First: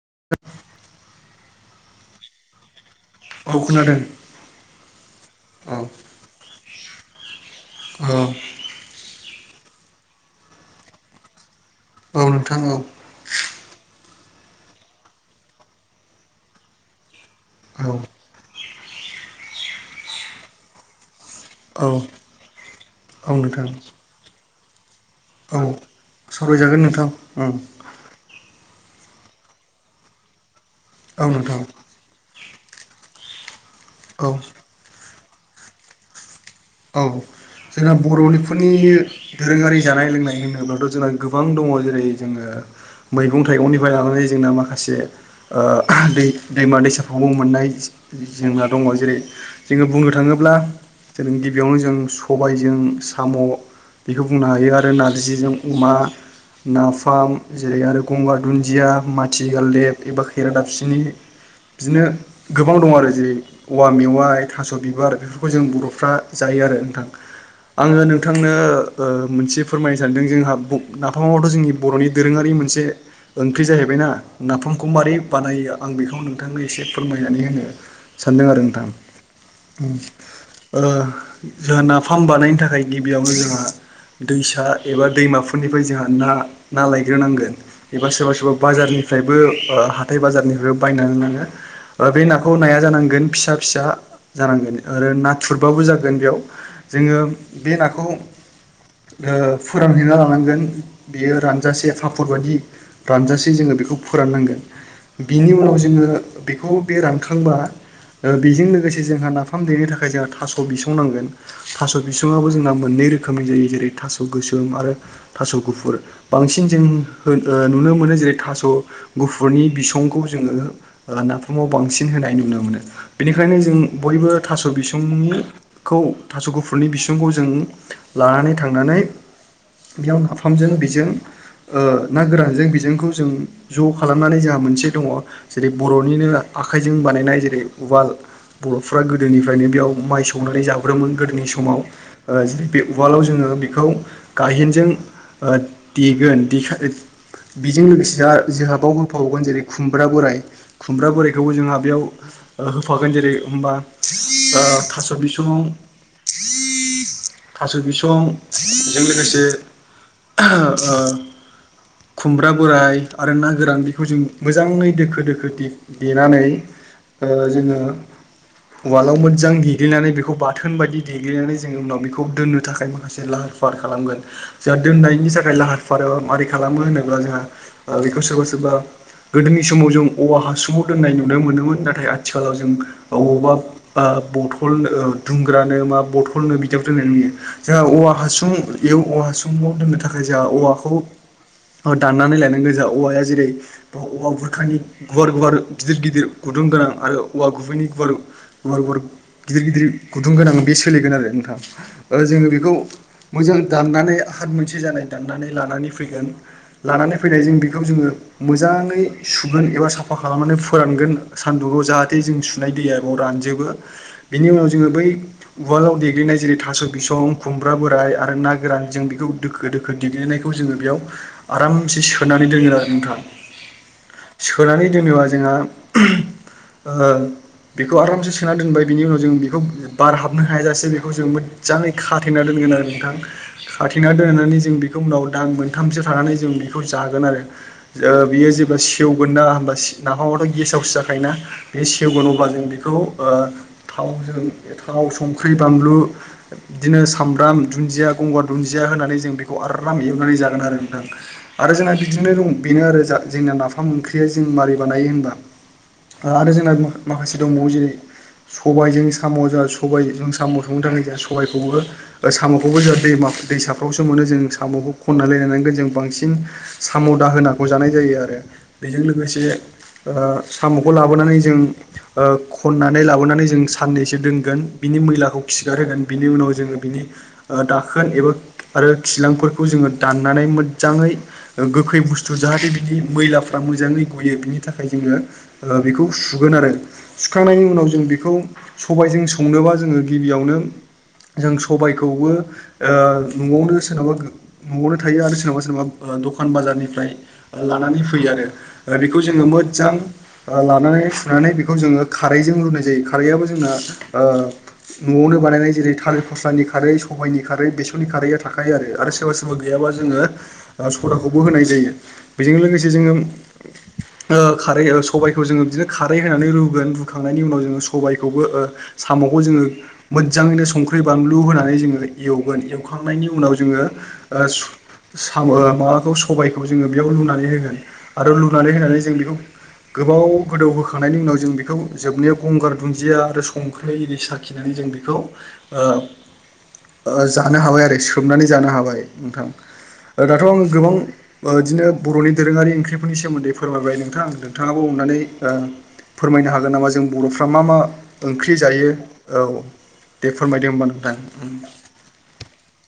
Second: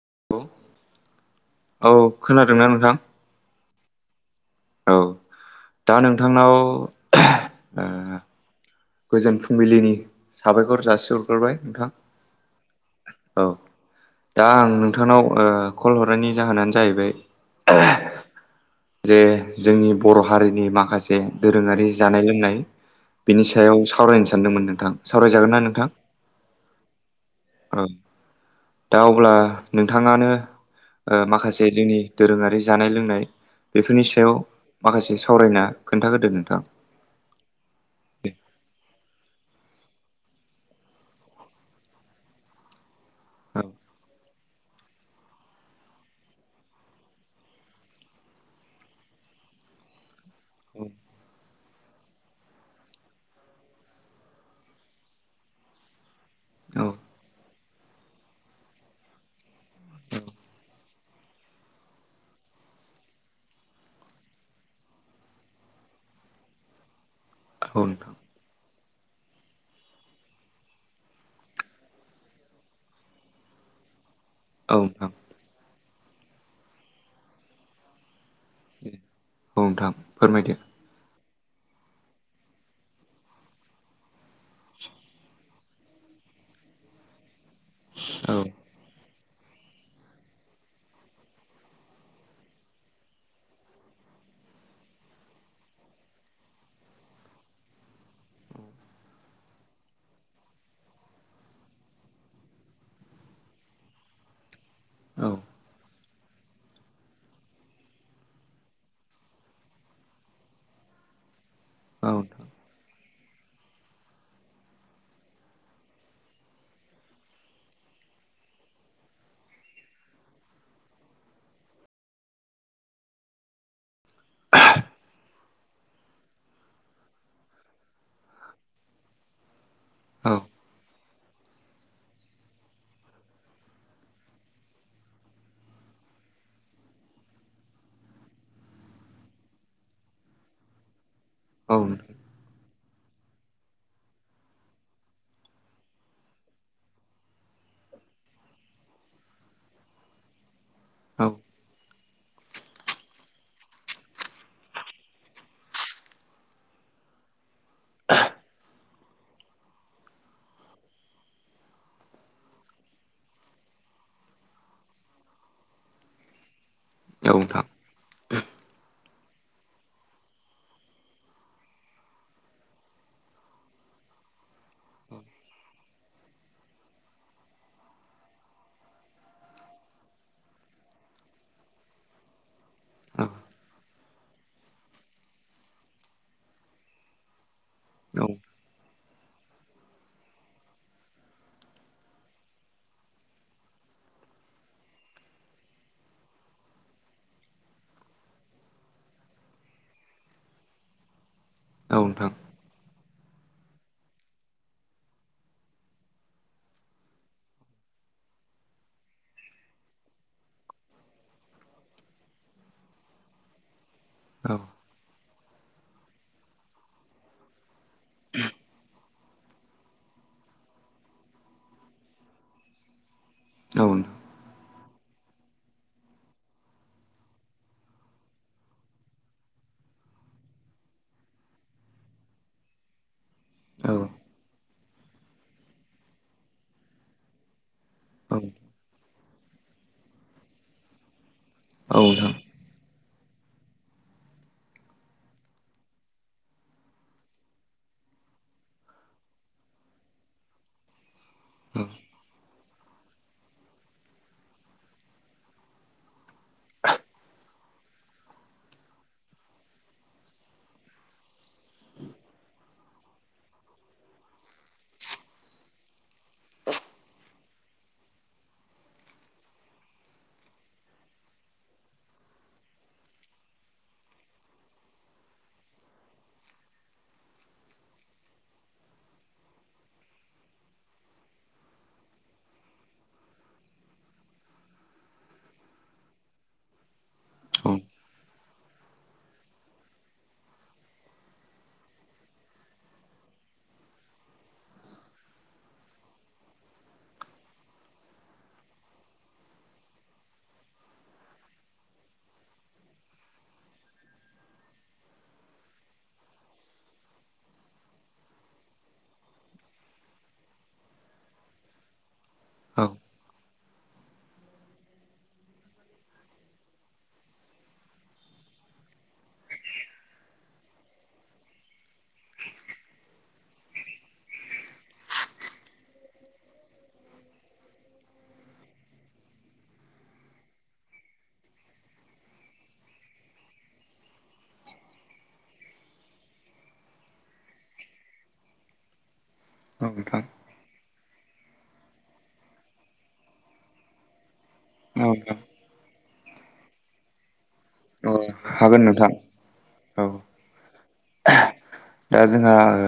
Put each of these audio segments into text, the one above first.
[inaudible] औ खोनादोंना नोंथां औ खोनादों औ औ दा नोंथांनाव ओ औ गोजोन फुंबिलिनि साबायखर जासिहरग्रोबाय नोंथां औ नोंथां औ औ दा आं नोंथांनाव कल हरनायनि जाहोनानो जायैबाय औ जे जोंनि बर' हारिनि माखासे दोरोङारि औ जानाय लोंनाय औ बिनि नोंथां सायाव सावरायनो सानदोंमोन नोंथां सावरायजागोन औ ना नोंथां सावरायजागोन नोंथांं ओम औ दा अब्ला नोंथाङानो ओ औ नोंथां माखासे जोंनि दोरोङारि जानाय लोंनाय बेफोरनि सायाव औ माखासे सावरायना खोन्थागोदो नोंथां औ जोंना दे बर'फोरनि दोरोङारि जानाय लोंनाय होनोब्लाथ' जोंहा गोबां दङ जेरै जोङो मैगं औ थाइगंनिफ्राय लानानै जोंना मा माखासे ओ दै दैमा दैसाफ्रबो मोननाय जोंना दङ जेरै जोङो बुंनो थाङोब्ला जों बेयावनो जों सबायजों साम' बेखौ बुंनो हायो आरो नारजिजों अमा औ औ नाफाम जेरै आरो गंगार दुन्दिया माथि गालदेब एबा खैरा दाबफिनि बिदिनो गोबां दं आरो जेरै औवा मेवाइ थास' बिबार बेफोरखौ जों बर'फ्रा जायो आरो नोंथां औ आङो नोंथां नोंथांनो ओ मोनसे फोरमायनो सानदों जोंहा ब नाफामावथ' जोंनि बर'नि दोरोङारि मोनसे ओंख्रि जाहैबायना औ नाफामखौ नोंथां माबोरै बानायो आं बेखौ नोंथांनो एसे फोरमायनानै होनो। सानदों आरो नोंथां दे औ नोंथां फोरमायदो ओ जोंहा नाफाम बानायनो थाखाय गिबियावनो जोंहा दैसा एबा दैमाफोरनिफ्राय जोंहा ना ना लायग्रोनांगोन। एबा सोरबा औ सोरबा बाजारनि फ्रायबो हाथाय बाजारनिफ्राय बायनानै लाङो बे नाखौ नाया जानांगोन फिसा फिसा जानांगोन आरो नाथुरबाबो जागोन बेयाव जोङो बे नाखौ ओ फोरानहैना लानांगोन बियो रानजासे फापर बायदि रानजासे जोङो बेखौ फोराननांगोन औ बिनि उनाव जोङो बेखौ बे रानखांबा ओ बेजों लोगोसे जोंहा नाफाम देनो थाखाय जोंहा थास' बिसं सं नांगोन थास नोंथां बिबाबो जोंहा मोननै रोखोम खोमै जायो जेरै थास गोसोम आरो थास' गुफुर बांसिन जों हो नुनो मोनो जो जेरै थास' गुफुरनि बिसंखौ जोङो नाफामाव बांसिन होनाय नुनो मोनो। बेनिखायनो जों बयबो थास' बिसुंनिखौ थास' गुफुरनि बिसुं सुंखौ जों लानानै थांनानै बेयाव औ नाफामजों बेजों ओ ना गोरानजों बेजोंखौ जों ज' खालामनानै जोंहा मोनसे दङ जेरै बर'निनो आखायजों बानायनाय जेरै उवाल बर'फोरा गोदोनि फ्रायनो बेयाव माय सौ नानै जाबोदोंमोन गोदोनि औ समाव नोंथां ओ जेरै बे उवालाव जोङो बेखौ गाहेनजों ओ देगोन देखान बेजों लोगोसेहा जोंहाबाव होफावगोन जेरै खुमब्रा बोराय खुमब्रा औ बोरायखौबो जोंहा बेयाव ओ होफागोन जेरै बा थास' बिसङाव थास' बिसंजों लोगोसे ओ खुमब्रा बोराय आरो ना गोरान बेखौ जों मोजाङै दोखो दे दोखो देनानै औ ओ नोंथां जोङो उवालाव मोजां दे देग्लिनानै बेखौ बाथोन बायदि देग्लिनानै जोंङो उनाव बेखौ दोननो थाखाय माखासे लाहार फाहार खालामगोन जा दोननायनि थाखाय लाहार फाहाराव माबारै खालामो होनोब्ला जोंहा बेखौ सोरबा सोरबा गोदोनि समाव जों औवा हासुङाव दोननाय नुनो मोनोमोन नाथाय आथिखालाव जों औ अबावबा ओ बथ बथल दुंग्रानो मा बथलनो बिदियाव दोननाय नुयो जोंहा औवा औ हासुं इयाव औवाहासुंआव दोननो थाखाय जोंहा औवाखौ ओ दाननानै लायनांगौ जोंहा औवाया जेरै औवा गुरखानि गुवार गुवार गिदिर गिदिर गुदुं गोनां आरो औवा गुबैनि गुवार गुवार गुवार गिदिर गिदिर गुदुं गोनां बे सोलिगोन आरो नोंथां ओ नोंथां जोङो बेखौ मोजां दाननानै आखाद मोनसे जानाय दाननानै लानानै फैगोन लानानै फैनायजों बेखौ जोङो मोजाङै सुगोन एबा साफा खालामनानै फोरानगोन सान्दुङाव जाहाथे जों सुनाय दैया बेयाव रान जोबो बिनि औ उनाव जोङो बै उवालाव देग्लिनाय जेरै थास' बिसं खुमब्रा बोराय आरो ना गोरान जों बेखौ दोखो दोखो देग्लिनायखौ जोङो बेयाव आरामसे सोनानै दोनो आरो नोंथां। औ नोंथां। सोनानै दोनोबा जोंहा ओ बेखौ आरामसे सोना दोनबाय बिनि उनाव जों बेखौ बारहाबनो हायाजासे बेखौ जों मोजजाङै खाथेना दोनगोन आरो नोंथां। औ खाथेना दोननानै जों बे खौ उनाव दानमोनथामसो थानानै जों बेखौ जागोन आरो ओ औ नोंथां बेयो जेब्ला सेवगोन ना होनबा नाफामाथ' गेसावसो जाखायोना बे औ सेवगोन अब्ला जों बेखौ ओ थावजों थाव संख्रि बानलु बिदिनो सामब्राम दुन्दिया गंगार दुन्दिया होननानै जों बेखौ आराम एवनानै जागोन आरो नोंथां आरो जोंहा नोंथां बिदिनो दं बेनो आरो जा जोंना नाफाम ओंख्रिया जों माबोरै बानायो होनबा ओ आरो जोंना माख-माखासे दंबावो जेरै सबायजों साम' जोंहा सबायजों साम' संनो थाखाय जोंहा सबायखौ अरो ओ साम'खौबो जोंहा दैमा दैसाफ्रावसो मोनो जों साम'खौ खनलायलायनानै जों बांसिन साम' दाहोनाखौ जानाय जायो आरो। बेजों लोगोसे ओ साम'खौ लाबोनानै जों ओ खननानै लाबोना नै जों साननैसो दोनगोन बिनि मैलाखौ खिगार होगोन बिनि उनाव जो बिनि ओ दाखोन एबा आरो खिलांफोरखौ जोङो दाननानै मोजाङै गोखै बुस्थु जाहाथे बिदि मैला लाफ्रा मोजाङै गयो बिनि थाखाय जोङो ओ बेखौ सुगोन आरो सुखांनायनि औ उनाव जों बे सबायजों संनोबा जोङो गिबियावनो जों सबायखौबो ओ न'आवनो सोरनोबा गो न'आवनो थायो आरो सोरनावबा सोरनावबा दखान बाजारनिफ्राय लानानै फैयो आरो बेखौ जोङो मोजां ओ लानानै सुनानै बेखौ जोङो खारैजों रुनाय जायो खारैआबो जोंना ओ न'आवनो बानायनाय जेरै थालिर फस्लानि खारै सबाइनि खारै बेसरनि खारैआ थाखायो आरो सोरबा सोरबा गैयाबा जोङो ओ साडाखौबो होनाय जायो बेजों लोगोसे जोङो ओ खारै ओ सबायफोरजों जोङो बिदिनो खारै होनानै रुगोन रुखांनायनि उनाव जोङो स सबायखौबो ओ साम'खौ जोङो मोजाङैनो संख्रि बानलु होनानै जोङो एवगोन एवखा खांनायनि उनाव जोङो ओ सु साम' ओ माबाखौ सबायखौ जोङो बेयाव लुनानै होगोन आरो लुनानै होनानै जों बेखौ गोबाव गोदौ होखांनायनि उनाव जों बेखौ जोबनायाव गंगार दुन्दिया आरो संख्रि एदि साखिनानै जों बेखौ ओ ओ जानो हाबाय आरो सोमनानै जानो हाबाय। नोंथां ओ दाथ' आं गोबां ओ बिदिनो बर'नि दोरोङारि ओंख्रिफोरनि सोमोन्दै फोरमायबाय नोंथां नोंथाङाबो नोंथां अ अननानै ओ फोरमायनो हागोन नामा जों बर'फ्रा मा मा ओंख्रि हागोन जायो नोंथां औव दे फोरमायदों होनबा नों [unintelligible] ओ जोंहा ओ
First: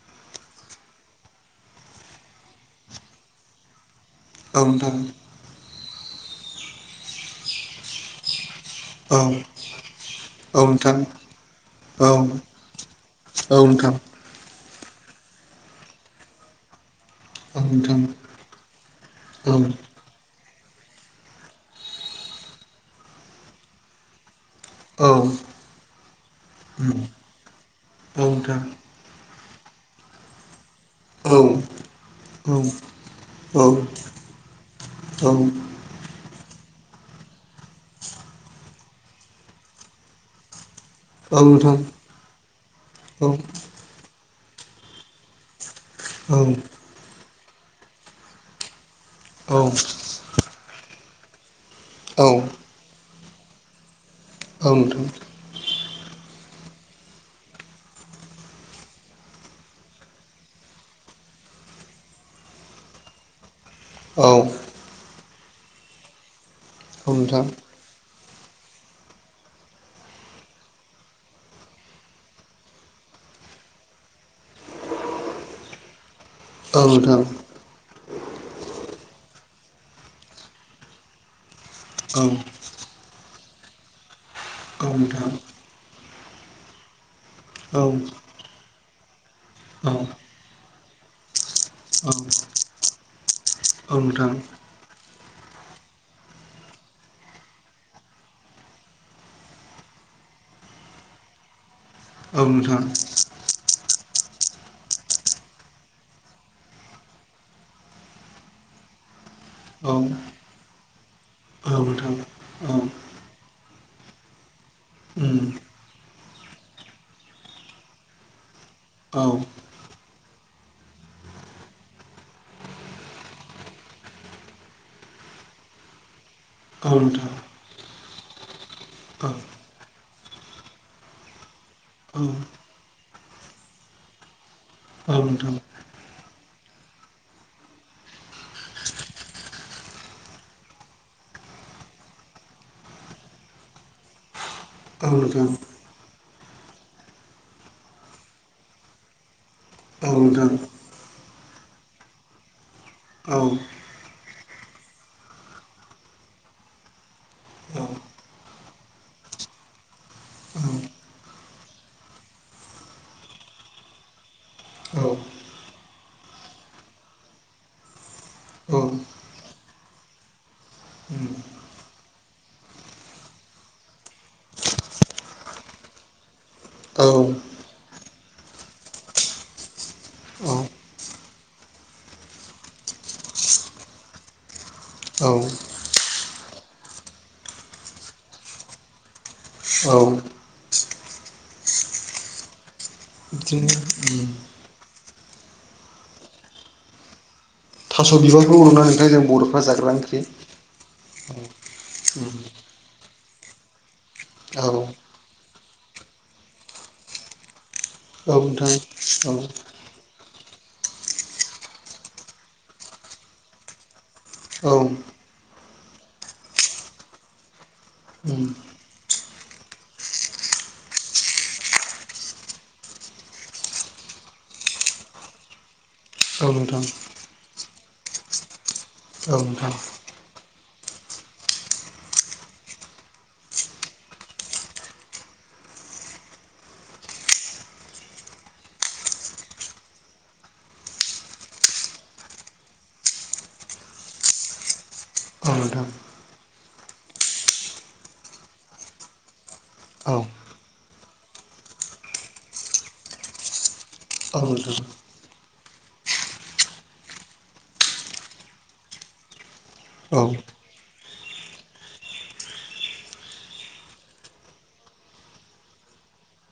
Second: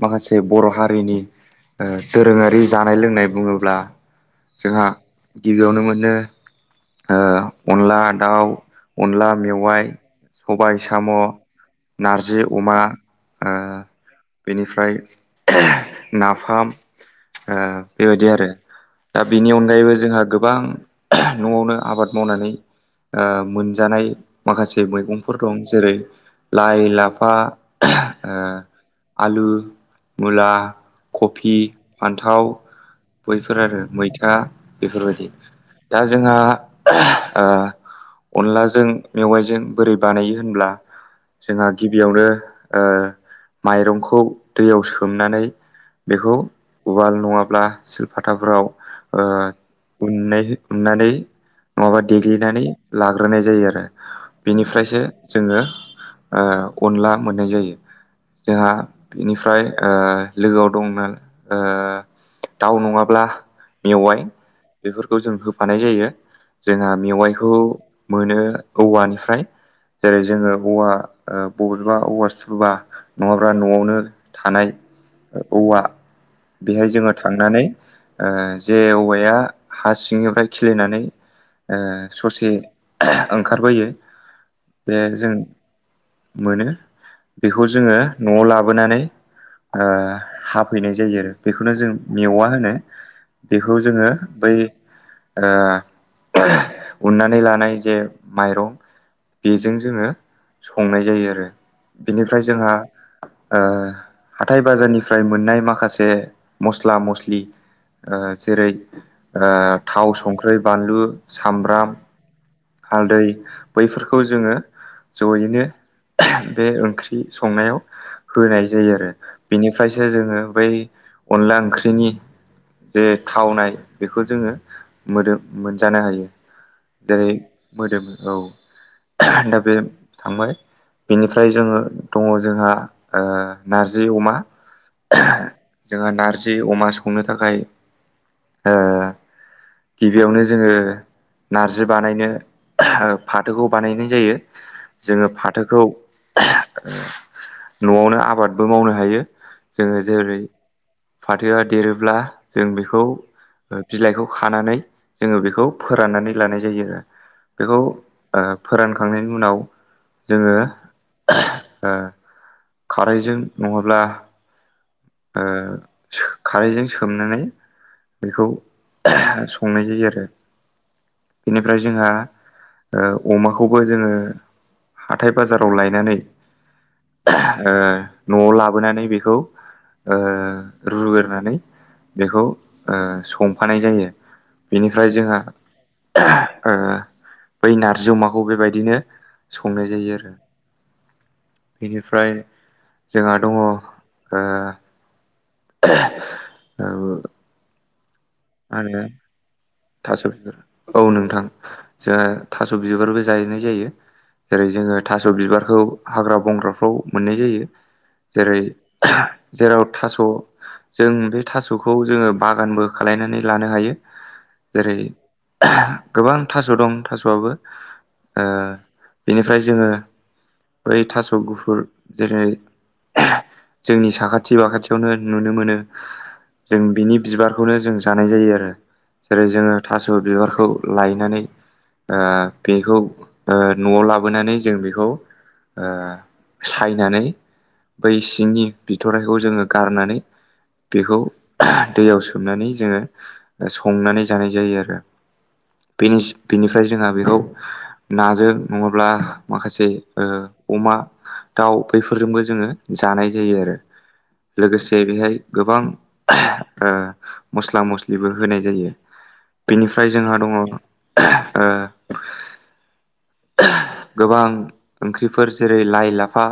माखासे बर' हारिनि ओ दोरोङारि जानाय लोंनाय बुङोब्ला नोंथां औ जोंहा नोंथां गिबियावनो मोनो ओ अनला दाउ औ अनला मेवाइ औ सबाय नोंथां साम' औ नारजि मा औ ओ नोंथां बेनिफ्राय [unintelligible] नाफाम ओ औ नोंथां बेबायदि आरो दा बेनि औ अनगायैबो जोंहा गोब बां न'आवनो आबाद मावनानै ओ मोनजानाय माखासे औ मैगंफोर दं जेरै लाइ नोंथां औ लाफा फा औ [unintelligible] ओ नोंथां आलु मुला औ कफि फान्थाव औ बैफोर आरो मैथा बेफोरबायदि दा जोंहा [unintelligible] ओ अनलाजों मेवाइजों बोरै बानायो होनब्ला औ नोथां बेयावनो ओ माइरंखौ दैयाव सोमनानै बेखौ उवाल नङाब्ला सिलपाथाफोराव ओ उननाय उननानै नङाबा देग्लिनानै लाग्रोनाय जायो आरो औ बेनिफ्रायसो नोंथां जोङो ओ अनला मोननाय जायो जोंहा बिनिफ्राय ओ लोगोआव दंमोन ओ दाउ नङाब्ला मेवाइ औ बेफोरखौ जों होफानाय जायो जोंहा औ नोंथां मेवाइखौ मोनो औवानिफ्राय जेरै जोङो औवा ओ बबेबा औवा सुबा नङाब्ला न'आवनो थानाय औवा औ बेहाय जोङो नोंथां थांनानै ओ जे औवाया हा सिंनिफ्राय खिलिनानै ओ औ ससे ओंखारबोयो औ बे नोंथां जों मोनो बेखौ औ जोङो न'आव लाबोनानै ओ औ हाफैनाय जायो आरो बेखौनो जों औ मेवा होनो बेखौ औ जोङो नोंथां बै ओ उननानै लानाय जे माइरं बेजों जोङो संनाय जायो आरो बिनिफ्राय औ जोंहा नोंथां ओ हाथाय बाजारनिफ्राय मोननाय माखासे मस्ला मस्लि ओ जेरै ओ औ थाव, संख्रि, बानलु, औ सामब्राम, नोंथां औ हालदै बैफोरखौ जोङो उम जयैनो बे ओंख्रि संनायाव होनाय जायो आरो औ बिनिफ्रायसो जोङो बै अनला ओंख्रिनि जे थावनाय बेखौ जोङो मोदोम मोनजानो हायो। औ जेरै नोंथां मोदोम औ औ दा बे थांबाय बेनिफ्राय जोङो दङ औ जोंहा ओ नारजि अमा ओम नोंथां जि अमा संनो थाखाय गिबियावनो जोङो नारजि बानायनो फाथोखौ बानायनाय जायो। औ जोङो नोंथां फाथोखौ न'आवनो आबादबो मावनो हायो। जोङो औ जेरै औ औ उम फाथोआ देरोब्ला जों बेखौ बिलाइखौ खानानै जोङो बेखौ फोराननानै लानाय जायो आरो बेखौ ओ फोरानखांनायनि उनाव जोङो ओ खारैजों नङाब्ला ओ खारैजों सोमनानै बेखौ संनाय जायो आरो बेनिफ्राय जोंहा अमाखौबो जोङो हाथाय बाजाराव लायनानै न'आव लाबोनानै बेखौ ओ औ रुग्रोनानै बेखौ संफानाय ओ जायो बेनिफ्राय औ जोंहा ओ बै नारजि अमाखौ बेबायदिनो संनाय औ जायो आरो बेनिफ्राय जोंहा दङ बिदिनो ओ मा ओ थास' बिबारखौ औ ना होनो नोंथां जों बर'फोरा जायो थास' बिबार औ नोंथां जोंहा उम थास' बिबारबो जाहैनाय जायो। जेरै औ जोङो थास' बिबारखौ हाग्रा-बंग्राफ्राव मोननाय जायो। औ जेरै नोंथां औ जेराव थास' जों बे थास'खौ जोङो बागानबो खालायनानै लानो हायो औ जेरै उम गोबां थास' दं थास'आबो ओ बिनिफ्राय जोङो बै थास' गुफुर जेरै जोंनि साखाथि बाखाथियावनो नुनो मोनो औ जों नोंथां बिनि बिबारखौनो जों जानाय जायो आरो औ जेरै नोंथां जोङो थास' बिबारखौ लायनानै बेखौ न'आव लाबोनानै जों बेखौ ओ सायनानै बै सिंनि बिथराइखौ जोङो गारनानै बेखौ दैयाव सोमनानै जोङो संनानै जानाय जायो आरो औ नोंथां बेनि बेनिफ्राय जोंहा बेखौ नाजों नङाब्ला माखासे औ ओ अमा, दाउ बैफोरजोंबो जोङो जानाय जायो आरो औ नोंथां लोगोसे बेहाय गोबां ओ मस्ला मस्लिबो होनाय जायो बेनिफ्राय औ जोंहा दङ ओ [unintelligible] गोबां ओंख्रिफोर जेरै लाइ लाफा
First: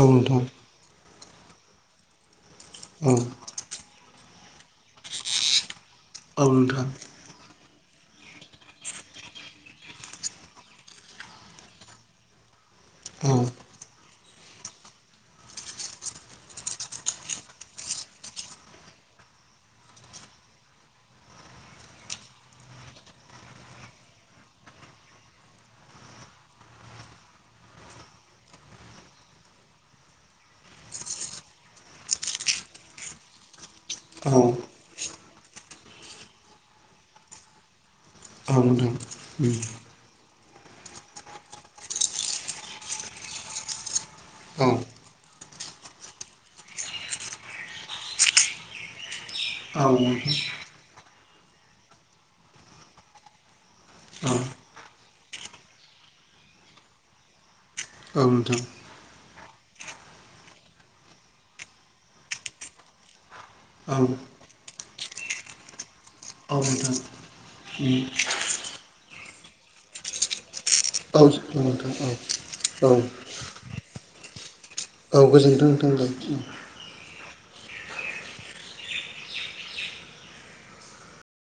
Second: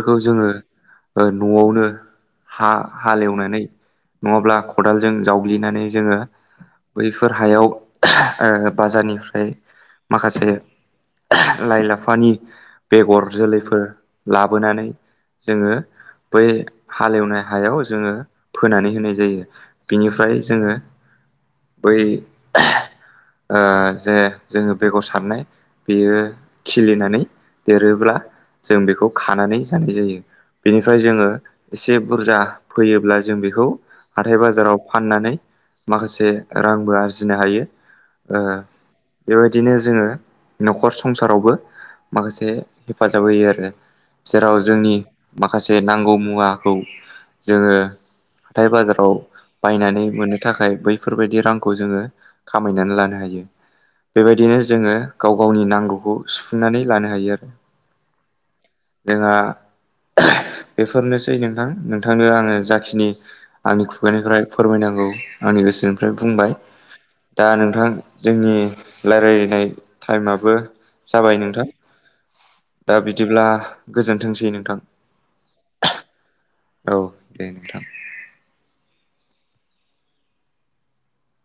औ नोंथां जोङो ओ न'आवनो हा औ हालेवनानै नङाब्ला खदालजों जावग्लिनानै जोङो औ नोंथां बैफोर हायाव बाजारनिफ्राय माखासे लाइ लाफानि बेगर औ जोलैफोर लाबोनानै जोङो बै हालेवनाय हायाव जोङो फोनानै होनाय जायो बिनिफ्राय जोङो बै ओ जे जोङो बेगर सारनाय बेयो खिलिनानै देरोब्ला जों बेखौ खानानै जानाय जायो। बेनिफ्राय जोङो एसे बुरजा फैयोब्ला जों बेखौ हाथाय औ बाजाराव फाननानै माखासे रांबो आरजिनो हायो ओ औ नोंथां औ नोंथां औ नोंथां औ नोंथां औ बेबायदिनो जोङो न'खर संसारावबो माखासे हेफाजाब होयो आरो जेराव जोंनि माखासे नांगौ मुवाखौ जोङो हाथाय बाजाराव बायनानै मोननो थाखाय बैफोरबायदि रांखौ जोङो खामायनानै लानो हायो। बेबायदिनो जोङो गाव गावनि नांगौखौ सुफुंनानै लानो हायो आरो औ नोंथां जोंहा [unintelligible] एफोरनोसै नोंथां नोंथांनो आङो जाखिनि आंनि खुगानिफ्राय फोरमायनांगौ आंनि गोसोनिफ्राय बुंबाय दा नोंथां जोंनि रायलायनाय टाइमाबो जाबाय नोंथां औ औ दा औ बिदिब्ला गोजोनथोंसै नोंथां। गोजोनथों नोंथां औ दे नोंथां।